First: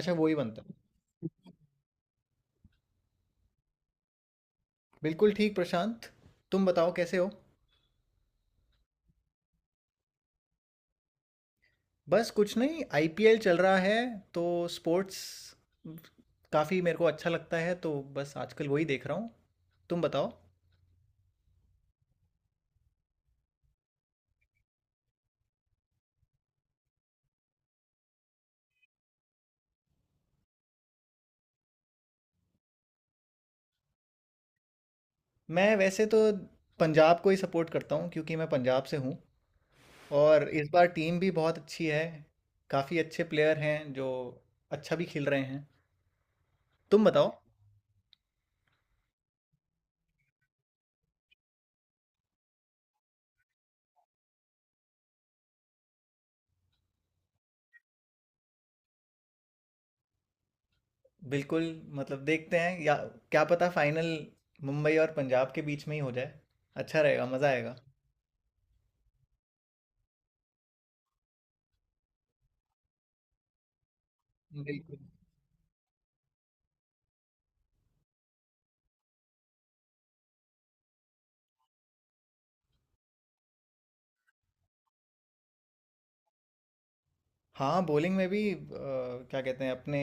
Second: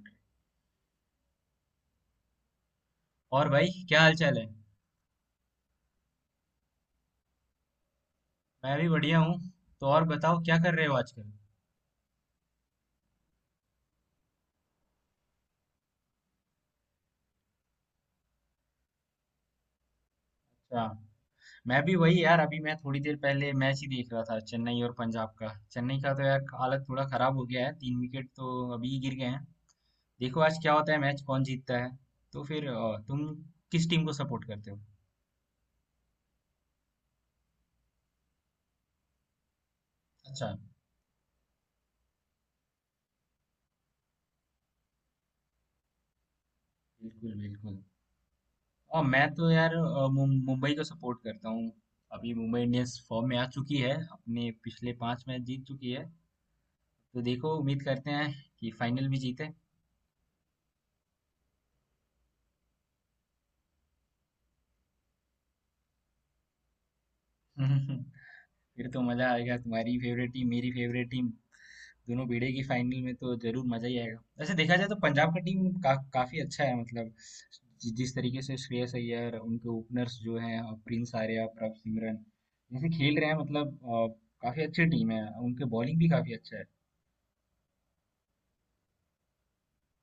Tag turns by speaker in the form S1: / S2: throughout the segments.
S1: अच्छा वो ही बनता है।
S2: और भाई क्या हाल चाल है।
S1: बिल्कुल ठीक प्रशांत। तुम बताओ कैसे हो।
S2: मैं भी बढ़िया हूँ। तो और बताओ क्या कर रहे हो आजकल।
S1: बस कुछ नहीं, आईपीएल चल रहा है तो स्पोर्ट्स काफ़ी मेरे को अच्छा लगता है तो बस आजकल वही देख रहा हूँ। तुम बताओ।
S2: अच्छा। मैं भी वही यार, अभी मैं थोड़ी देर पहले मैच ही देख रहा था, चेन्नई और पंजाब का। चेन्नई का तो यार हालत थोड़ा खराब हो गया है, तीन विकेट तो अभी ही गिर गए हैं। देखो आज क्या होता है, मैच कौन जीतता है। तो फिर तुम किस टीम को सपोर्ट करते हो।
S1: मैं वैसे तो पंजाब को ही सपोर्ट करता हूँ क्योंकि मैं पंजाब से हूँ। और
S2: अच्छा।
S1: इस बार टीम भी बहुत अच्छी है। काफ़ी अच्छे प्लेयर हैं जो अच्छा भी खेल रहे हैं। तुम बताओ।
S2: बिल्कुल बिल्कुल। और मैं तो यार मुंबई को सपोर्ट करता हूँ। अभी मुंबई इंडियंस फॉर्म में आ चुकी है, अपने पिछले पांच मैच जीत चुकी है। तो देखो उम्मीद करते हैं कि फाइनल भी जीते।
S1: बिल्कुल। मतलब देखते हैं या, क्या पता फाइनल मुंबई और पंजाब के बीच में ही हो जाए, अच्छा रहेगा, मज़ा आएगा।
S2: हम्म, फिर तो मजा आएगा, तुम्हारी फेवरेट टीम मेरी फेवरेट टीम दोनों भिड़ेगी फाइनल में तो जरूर मजा ही आएगा। वैसे देखा जाए तो
S1: बिल्कुल।
S2: पंजाब का टीम का काफी अच्छा है मतलब। जिस तरीके से श्रेयस अय्यर उनके ओपनर्स जो हैं और प्रिंस आर्या प्रभ सिमरन जैसे खेल रहे हैं, मतलब काफी अच्छी टीम है। उनके बॉलिंग भी काफी अच्छा है।
S1: हाँ, बॉलिंग में भी क्या कहते हैं अपने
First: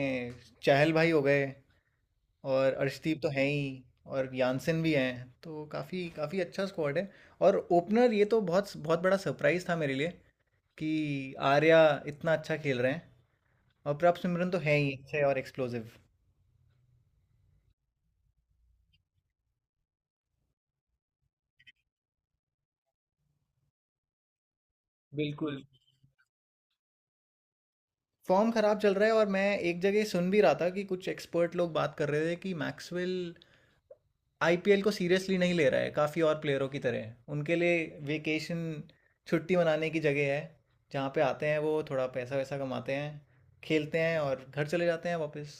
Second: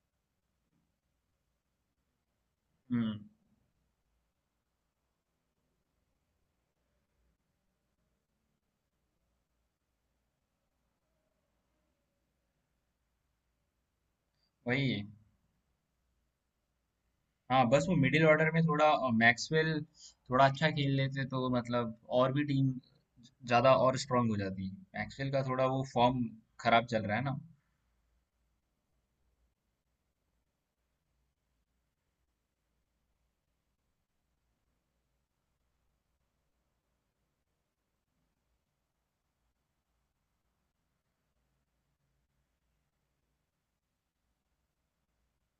S1: चहल भाई हो गए, और
S2: हम्म
S1: अर्शदीप तो हैं ही और यानसेन भी हैं, तो काफ़ी काफ़ी अच्छा स्क्वाड है। और ओपनर ये तो बहुत बहुत बड़ा सरप्राइज़ था मेरे लिए कि आर्या इतना अच्छा खेल रहे हैं। और प्रभ सिमरन तो हैं
S2: वही
S1: ही
S2: है।
S1: अच्छे और एक्सप्लोसिव।
S2: हाँ बस वो मिडिल ऑर्डर में थोड़ा मैक्सवेल थोड़ा अच्छा खेल लेते तो मतलब और भी टीम ज्यादा और स्ट्रांग हो जाती। मैक्सवेल का
S1: बिल्कुल।
S2: थोड़ा वो फॉर्म खराब चल रहा है ना।
S1: फॉर्म खराब चल रहा है, और मैं एक जगह सुन भी रहा था कि कुछ एक्सपर्ट लोग बात कर रहे थे कि मैक्सवेल आईपीएल को सीरियसली नहीं ले रहा है, काफ़ी और प्लेयरों की तरह उनके लिए वेकेशन, छुट्टी मनाने की जगह है, जहाँ पे आते हैं वो थोड़ा पैसा वैसा कमाते हैं, खेलते हैं और घर चले जाते हैं वापस।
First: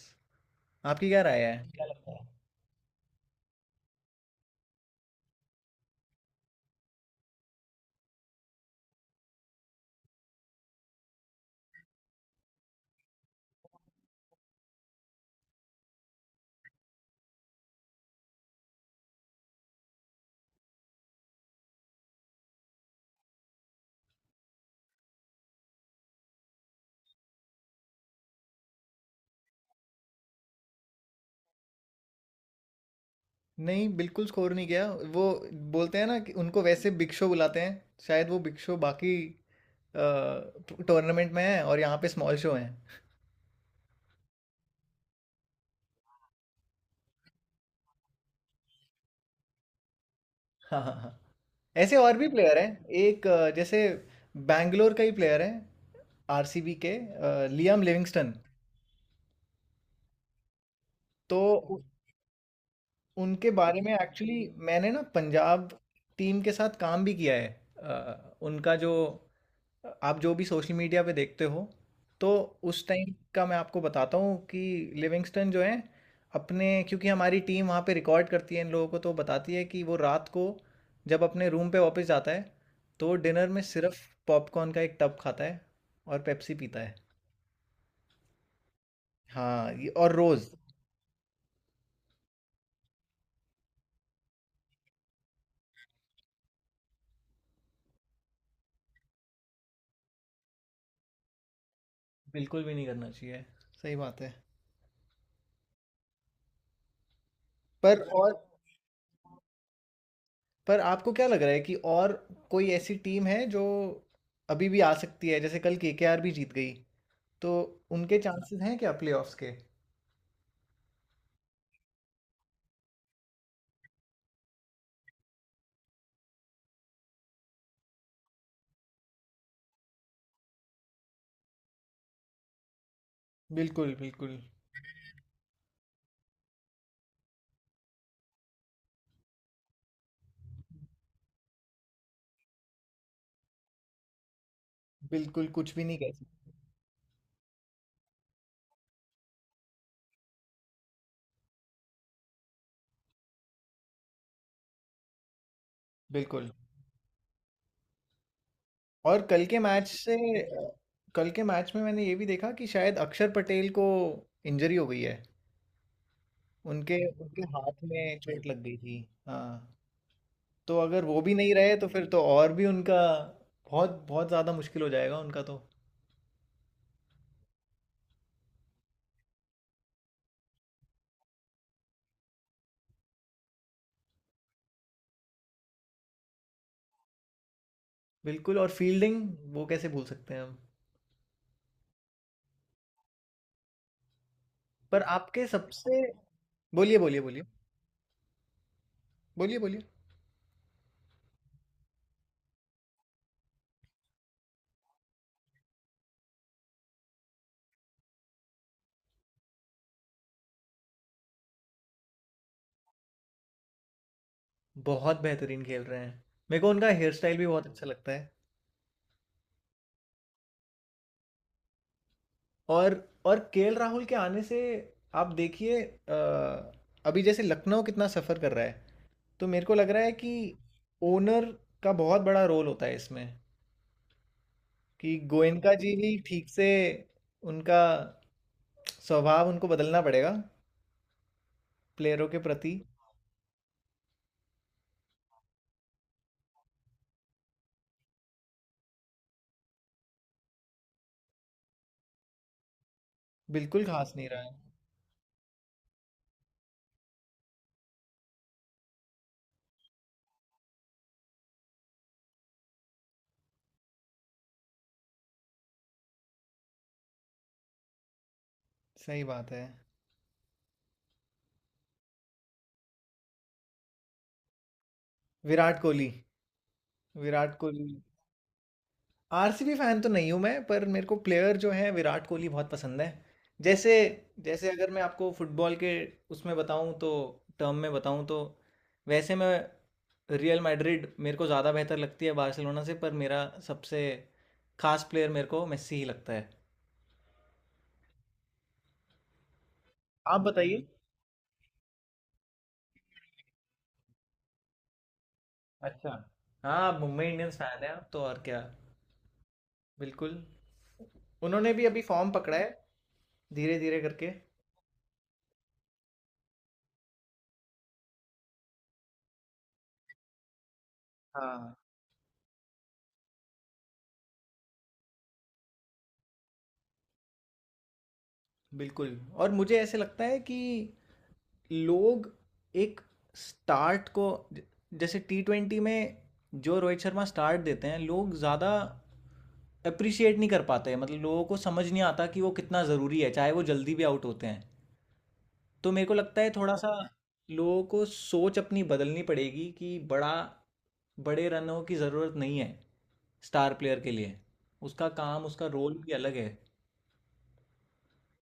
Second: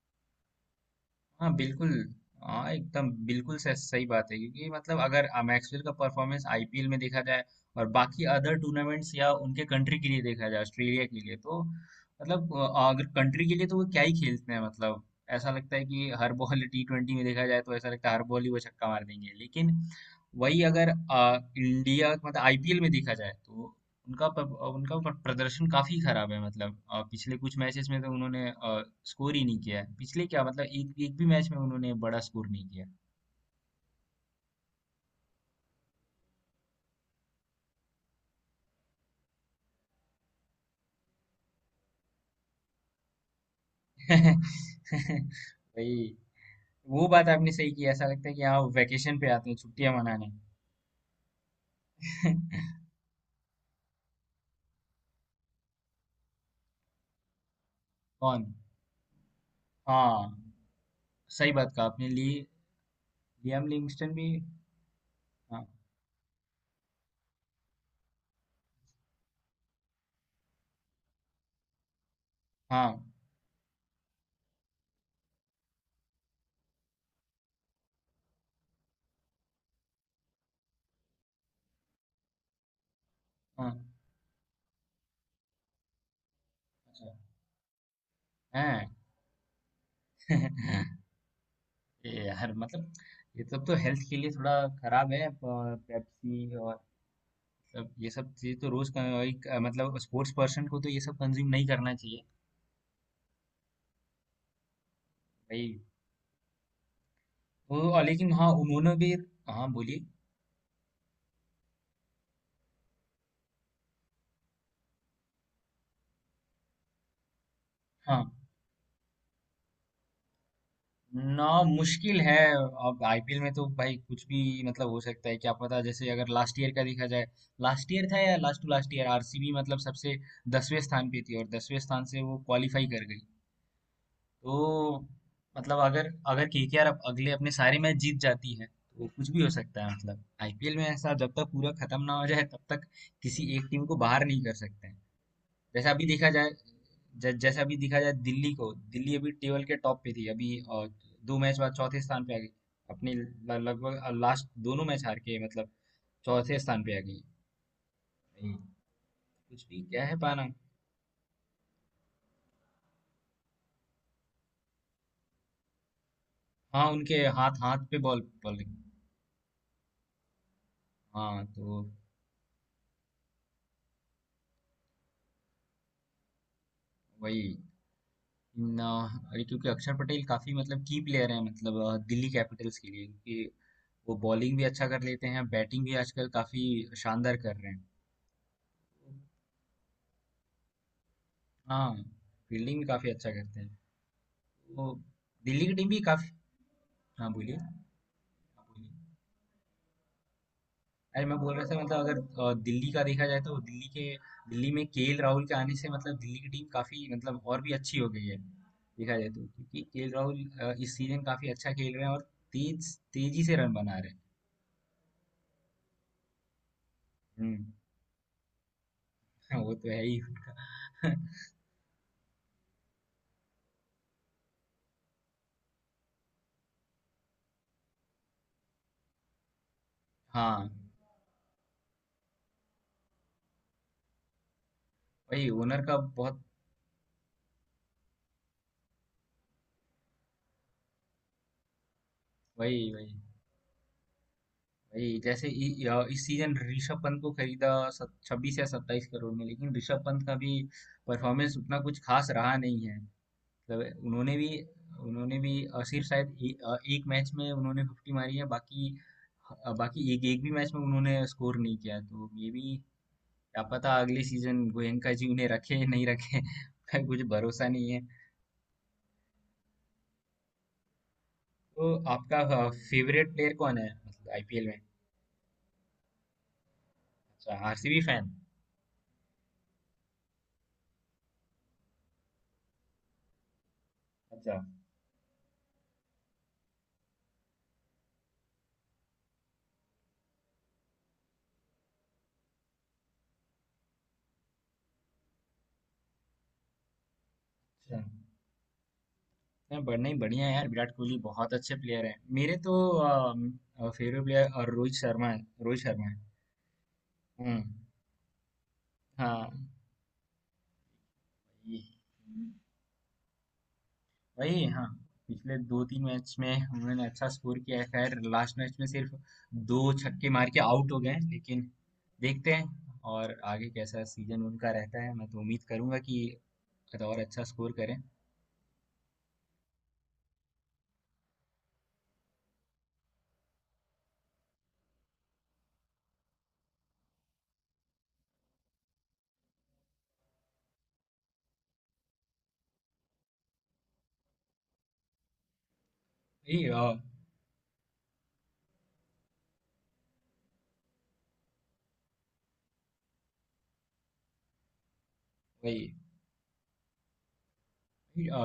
S1: आपकी क्या राय
S2: हाँ,
S1: है, क्या
S2: बिल्कुल।
S1: लगता है?
S2: हाँ, एकदम बिल्कुल स सही बात है क्योंकि मतलब अगर मैक्सवेल का परफॉर्मेंस आईपीएल में देखा जाए और बाकी अदर टूर्नामेंट्स या उनके कंट्री के लिए देखा जाए, ऑस्ट्रेलिया के लिए, तो मतलब अगर कंट्री के लिए तो वो क्या ही खेलते हैं मतलब। ऐसा लगता है कि हर बॉल, T20 में देखा जाए तो ऐसा लगता है हर बॉल ही वो छक्का मार देंगे। लेकिन वही अगर इंडिया मतलब आईपीएल में देखा जाए तो उनका प- प्रदर्शन काफी खराब है, मतलब पिछले कुछ मैचेस में तो उन्होंने स्कोर ही नहीं किया है। पिछले क्या मतलब एक एक भी मैच में उन्होंने बड़ा स्कोर नहीं किया।
S1: नहीं, बिल्कुल स्कोर नहीं किया। वो बोलते हैं ना कि उनको वैसे बिग शो बुलाते हैं, शायद वो बिग शो बाकी टूर्नामेंट में है और यहाँ पे स्मॉल शो है।
S2: भाई, वो बात आपने सही की। ऐसा लगता है कि हाँ वेकेशन पे आते हैं छुट्टियां मनाने।
S1: हाँ हाँ हाँ। ऐसे और भी प्लेयर हैं, एक जैसे बैंगलोर का ही प्लेयर है आरसीबी के, लियाम लिविंगस्टन।
S2: कौन। हाँ,
S1: तो
S2: सही बात
S1: उ-
S2: कहा आपने। ली
S1: उनके
S2: लियाम
S1: बारे में
S2: लिंगस्टन भी।
S1: एक्चुअली मैंने ना
S2: हाँ
S1: पंजाब टीम के साथ काम भी किया है। उनका जो, आप जो भी सोशल मीडिया पे देखते हो, तो उस
S2: हाँ
S1: टाइम का मैं आपको बताता हूँ कि लिविंगस्टन जो है अपने, क्योंकि हमारी टीम वहाँ पे रिकॉर्ड करती है इन लोगों को, तो बताती है कि वो रात को जब अपने रूम पे वापस जाता है तो डिनर में
S2: हाँ।
S1: सिर्फ पॉपकॉर्न का एक टब खाता है और पेप्सी पीता है।
S2: अच्छा। हैं।
S1: हाँ, ये और रोज़।
S2: ये यार मतलब ये सब तो हेल्थ के लिए थोड़ा खराब है। पेप्सी और अब ये सब चीज़ तो रोज का, भाई मतलब स्पोर्ट्स पर्सन को तो ये सब कंज्यूम नहीं करना चाहिए।
S1: बिल्कुल भी नहीं करना चाहिए, सही बात है।
S2: भाई वो
S1: पर
S2: और
S1: और
S2: लेकिन हाँ उन्होंने भी। हाँ बोलिए।
S1: पर आपको क्या लग रहा है कि और कोई ऐसी टीम है जो अभी भी आ सकती है, जैसे कल केकेआर भी जीत गई, तो उनके
S2: हाँ,
S1: चांसेस हैं क्या प्लेऑफ्स के?
S2: ना, मुश्किल है। अब आईपीएल में तो भाई कुछ भी, मतलब हो सकता है क्या पता। जैसे अगर लास्ट ईयर का देखा जाए, लास्ट ईयर था या last to last year, RCB मतलब सबसे 10वें स्थान पे थी और 10वें स्थान से वो क्वालिफाई कर गई।
S1: बिल्कुल बिल्कुल।
S2: तो मतलब अगर अगर केकेआर अब अगले अपने सारे मैच जीत जाती है तो कुछ भी हो सकता है। मतलब आईपीएल में ऐसा जब तक पूरा खत्म ना हो जाए तब तक किसी एक टीम को बाहर नहीं कर सकते हैं।
S1: बिल्कुल कुछ भी
S2: जैसा
S1: नहीं
S2: अभी
S1: कह
S2: देखा जाए,
S1: सकते।
S2: जैसा अभी देखा जाए दिल्ली को, दिल्ली अभी टेबल के टॉप पे थी, अभी दो मैच बाद चौथे स्थान पे आ गई, अपनी लगभग लास्ट दोनों मैच हार के, मतलब
S1: बिल्कुल।
S2: चौथे स्थान पे आ गई। भाई,
S1: और कल के
S2: कुछ भी
S1: मैच
S2: क्या
S1: से,
S2: है पाना।
S1: अ, कल के मैच में मैंने ये भी देखा कि शायद अक्षर पटेल को इंजरी हो गई है,
S2: हाँ
S1: उनके,
S2: उनके
S1: उनके
S2: हाथ
S1: हाथ
S2: हाथ पे
S1: में
S2: बॉल
S1: चोट लग
S2: बॉलिंग।
S1: गई थी। हाँ, तो अगर वो भी
S2: हाँ
S1: नहीं रहे
S2: तो
S1: तो फिर तो और भी उनका बहुत बहुत ज़्यादा मुश्किल हो जाएगा उनका तो।
S2: वही ना। अरे क्योंकि अक्षर पटेल काफी मतलब की प्लेयर हैं, मतलब दिल्ली कैपिटल्स के लिए, क्योंकि वो बॉलिंग भी अच्छा कर लेते हैं, बैटिंग भी आजकल काफी शानदार कर रहे हैं।
S1: बिल्कुल। और फील्डिंग, वो कैसे भूल सकते हैं हम।
S2: हाँ, फील्डिंग भी काफी अच्छा करते हैं। तो
S1: पर आपके
S2: दिल्ली की टीम भी
S1: सबसे,
S2: काफी।
S1: बोलिए, बोलिए,
S2: हाँ
S1: बोलिए।
S2: बोलिए। हाँ, बोलिए।
S1: बोलिए, बोलिए।
S2: अरे मैं बोल रहा था मतलब अगर दिल्ली का देखा जाए तो दिल्ली के, दिल्ली में केएल राहुल के आने से मतलब दिल्ली की टीम काफी मतलब और भी अच्छी हो गई है देखा जाए तो, क्योंकि केएल राहुल इस सीजन काफी अच्छा खेल रहे हैं और तेज तेजी से रन बना रहे हैं।
S1: बहुत बेहतरीन खेल रहे हैं। मेरे को उनका हेयर स्टाइल भी बहुत
S2: हम्म।
S1: अच्छा लगता है।
S2: हाँ, वो तो है ही।
S1: और और केएल राहुल के आने से आप देखिए, अभी जैसे लखनऊ कितना सफ़र कर रहा है, तो मेरे को लग रहा है कि
S2: हाँ,
S1: ओनर का बहुत बड़ा रोल होता है इसमें, कि
S2: वही
S1: गोयनका
S2: ओनर
S1: जी
S2: का
S1: भी
S2: बहुत।
S1: ठीक से, उनका स्वभाव उनको बदलना पड़ेगा प्लेयरों के प्रति।
S2: वही वही वही। जैसे इ, इ- इस सीजन ऋषभ पंत को खरीदा 26 या 27 करोड़ में, लेकिन ऋषभ पंत का भी परफॉर्मेंस उतना कुछ खास रहा नहीं है।
S1: बिल्कुल
S2: मतलब
S1: घास नहीं
S2: उन्होंने
S1: रहा
S2: भी
S1: है।
S2: उन्होंने भी सिर्फ शायद एक मैच में उन्होंने 50 मारी है, बाकी अ, बाकी एक एक भी मैच में उन्होंने स्कोर नहीं किया। तो ये भी क्या पता अगले सीजन गोयनका जी उन्हें रखे नहीं रखे। कुछ भरोसा नहीं है।
S1: सही बात है।
S2: तो आपका फेवरेट प्लेयर कौन है, मतलब आईपीएल में।
S1: विराट कोहली। विराट
S2: अच्छा,
S1: Kohli.
S2: RCB fan.
S1: RCB fan तो नहीं हूं मैं, पर मेरे को प्लेयर जो है विराट कोहली बहुत पसंद है। जैसे,
S2: अच्छा।
S1: जैसे अगर मैं आपको फुटबॉल के उसमें बताऊं तो, टर्म में बताऊं तो, वैसे मैं, रियल मैड्रिड मेरे को ज़्यादा बेहतर लगती है बार्सिलोना से, पर मेरा सबसे खास प्लेयर मेरे को मेस्सी ही लगता है।
S2: अच्छा। नहीं,
S1: आप
S2: बढ़िया है यार।
S1: बताइए।
S2: विराट कोहली बहुत अच्छे प्लेयर हैं। मेरे तो फेवरेट प्लेयर और रोहित शर्मा है, रोहित शर्मा
S1: अच्छा।
S2: है।
S1: हाँ, आप मुंबई इंडियंस
S2: हम्म।
S1: फैन है आप तो, और क्या।
S2: हाँ।
S1: बिल्कुल। उन्होंने भी
S2: ये-
S1: अभी फॉर्म पकड़ा है धीरे धीरे करके।
S2: वही। हाँ, पिछले दो तीन मैच में उन्होंने अच्छा स्कोर किया है, खैर लास्ट मैच में सिर्फ दो छक्के मार के आउट हो गए हैं, लेकिन
S1: हाँ।
S2: देखते हैं और आगे कैसा सीजन उनका रहता है। मैं तो उम्मीद करूंगा कि और अच्छा स्कोर करें।
S1: बिल्कुल। और मुझे ऐसे लगता है कि लोग एक स्टार्ट को, ज- जैसे T20 में जो रोहित शर्मा स्टार्ट देते हैं, लोग ज़्यादा अप्रिशिएट नहीं कर पाते हैं। मतलब लोगों को समझ नहीं आता कि वो कितना ज़रूरी है, चाहे वो जल्दी भी आउट होते हैं। तो मेरे को लगता है
S2: वही
S1: थोड़ा सा लोगों को सोच अपनी बदलनी पड़ेगी कि बड़ा बड़े रनों की ज़रूरत नहीं है स्टार प्लेयर के लिए, उसका काम, उसका
S2: वही
S1: रोल भी अलग है।
S2: वही,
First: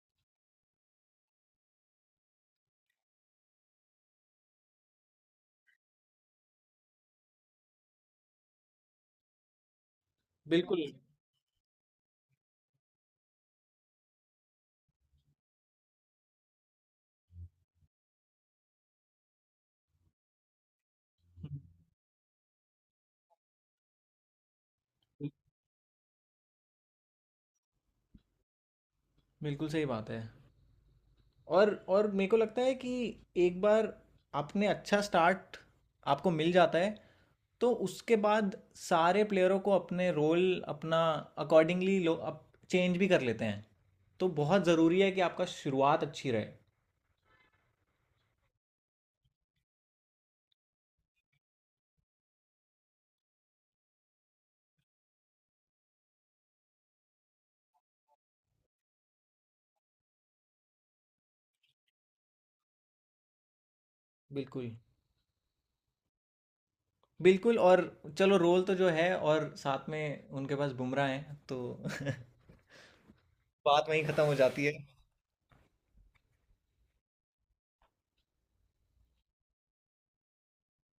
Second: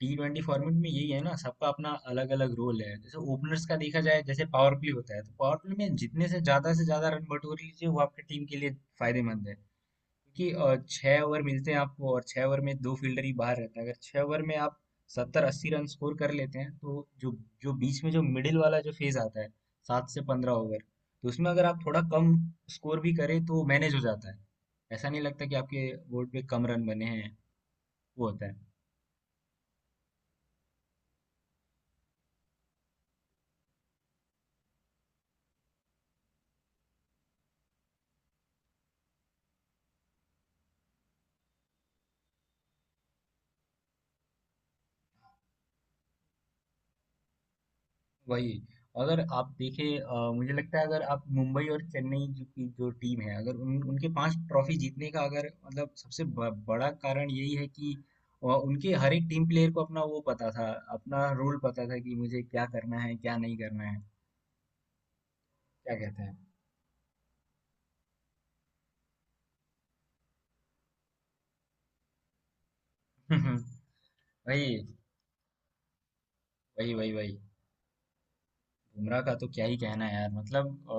S2: टी ट्वेंटी फॉर्मेट में यही है ना, सबका अपना अलग अलग रोल है। जैसे ओपनर्स का देखा जाए, जैसे पावर प्ले होता है तो पावर प्ले में जितने से ज्यादा रन बटोर लीजिए वो आपकी टीम के लिए फायदेमंद है। क्योंकि
S1: बिल्कुल
S2: छह ओवर मिलते हैं आपको, और 6 ओवर में दो फील्डर ही बाहर रहते हैं। अगर 6 ओवर में आप 70 80 रन स्कोर कर लेते हैं तो जो जो बीच में जो मिडिल वाला जो फेज आता है, 7 से 15 ओवर, तो उसमें अगर आप थोड़ा कम स्कोर भी करें तो मैनेज हो जाता है, ऐसा नहीं लगता कि आपके बोर्ड पे कम रन बने हैं। वो होता है।
S1: बिल्कुल सही बात है। और मेरे को लगता है कि एक बार आपने अच्छा स्टार्ट आपको मिल जाता है, तो उसके बाद सारे प्लेयरों को अपने रोल अपना अकॉर्डिंगली लोग अप चेंज भी कर लेते हैं। तो बहुत ज़रूरी है कि आपका शुरुआत अच्छी रहे।
S2: वही। अगर आप देखें मुझे लगता है अगर आप मुंबई और चेन्नई जो की जो टीम है, अगर उनके पांच ट्रॉफी जीतने का अगर मतलब सबसे बड़ा कारण यही है कि उनके हर एक टीम प्लेयर को अपना वो पता था, अपना रोल पता था कि मुझे क्या करना है क्या नहीं करना है।
S1: बिल्कुल
S2: क्या कहते हैं।
S1: बिल्कुल। और चलो, रोल तो जो है, और साथ में उनके पास बुमराह हैं तो बात वहीं ख़त्म हो जाती है।
S2: वही वही वही वही। बुमराह का तो क्या ही कहना है यार, मतलब अ,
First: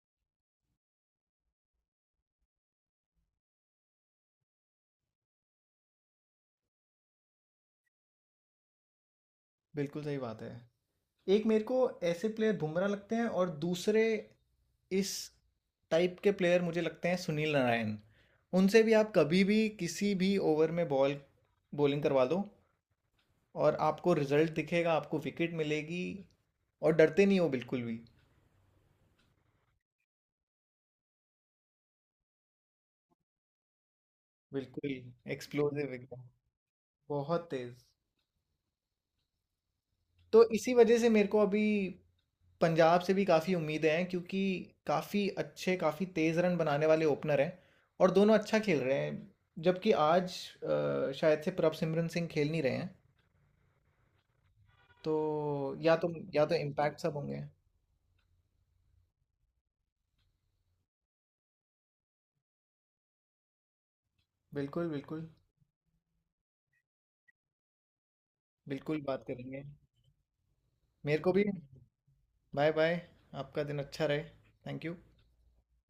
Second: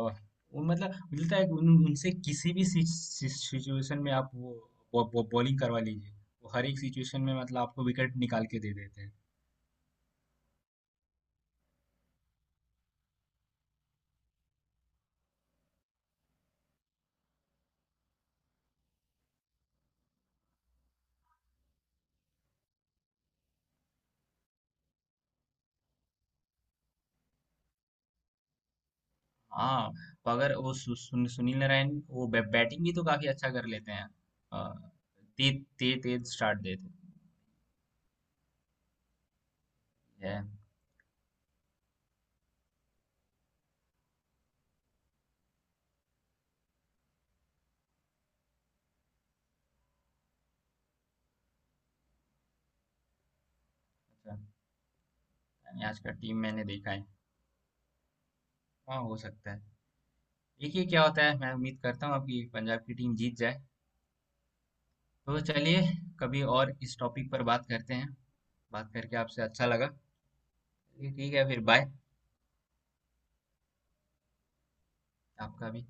S2: वो मतलब मिलता है कि उनसे किसी भी सिचुएशन में आप वो बॉ, बॉ, बॉलिंग करवा लीजिए, वो हर एक सिचुएशन में मतलब आपको विकेट निकाल के दे देते हैं।
S1: बिल्कुल सही बात है। एक मेरे को ऐसे प्लेयर बुमराह लगते हैं, और दूसरे इस टाइप के प्लेयर मुझे लगते हैं सुनील नारायण। उनसे भी आप कभी भी किसी भी ओवर में बॉल, बॉलिंग करवा दो और आपको रिजल्ट दिखेगा, आपको विकेट मिलेगी, और डरते नहीं हो बिल्कुल भी।
S2: हाँ अगर वो सुनील नारायण वो बैटिंग भी तो काफी अच्छा कर लेते हैं। अ,
S1: बिल्कुल।
S2: तेज
S1: एक्सप्लोसिव
S2: तेज
S1: एकदम।
S2: तेज स्टार्ट देते हैं।
S1: बहुत तेज।
S2: है।
S1: तो इसी वजह से मेरे को अभी पंजाब से भी काफ़ी उम्मीदें हैं, क्योंकि काफ़ी अच्छे, काफ़ी तेज़ रन बनाने वाले ओपनर हैं और दोनों अच्छा खेल रहे हैं। जबकि आज शायद से प्रभसिमरन सिंह खेल नहीं रहे हैं,
S2: अच्छा,
S1: तो
S2: यानी
S1: या
S2: आज का
S1: तो
S2: टीम
S1: या तो
S2: मैंने देखा
S1: इम्पैक्ट
S2: है।
S1: सब होंगे।
S2: हाँ हो सकता है। देखिए क्या होता है। मैं उम्मीद करता हूँ आपकी पंजाब की टीम जीत जाए।
S1: बिल्कुल बिल्कुल।
S2: तो चलिए, कभी और इस टॉपिक पर बात करते हैं। बात
S1: बिल्कुल
S2: करके
S1: बात
S2: आपसे
S1: करेंगे।
S2: अच्छा लगा। चलिए,
S1: मेरे को
S2: ठीक
S1: भी।
S2: है फिर बाय।
S1: Bye bye. आपका दिन अच्छा रहे। Thank you.
S2: आपका भी।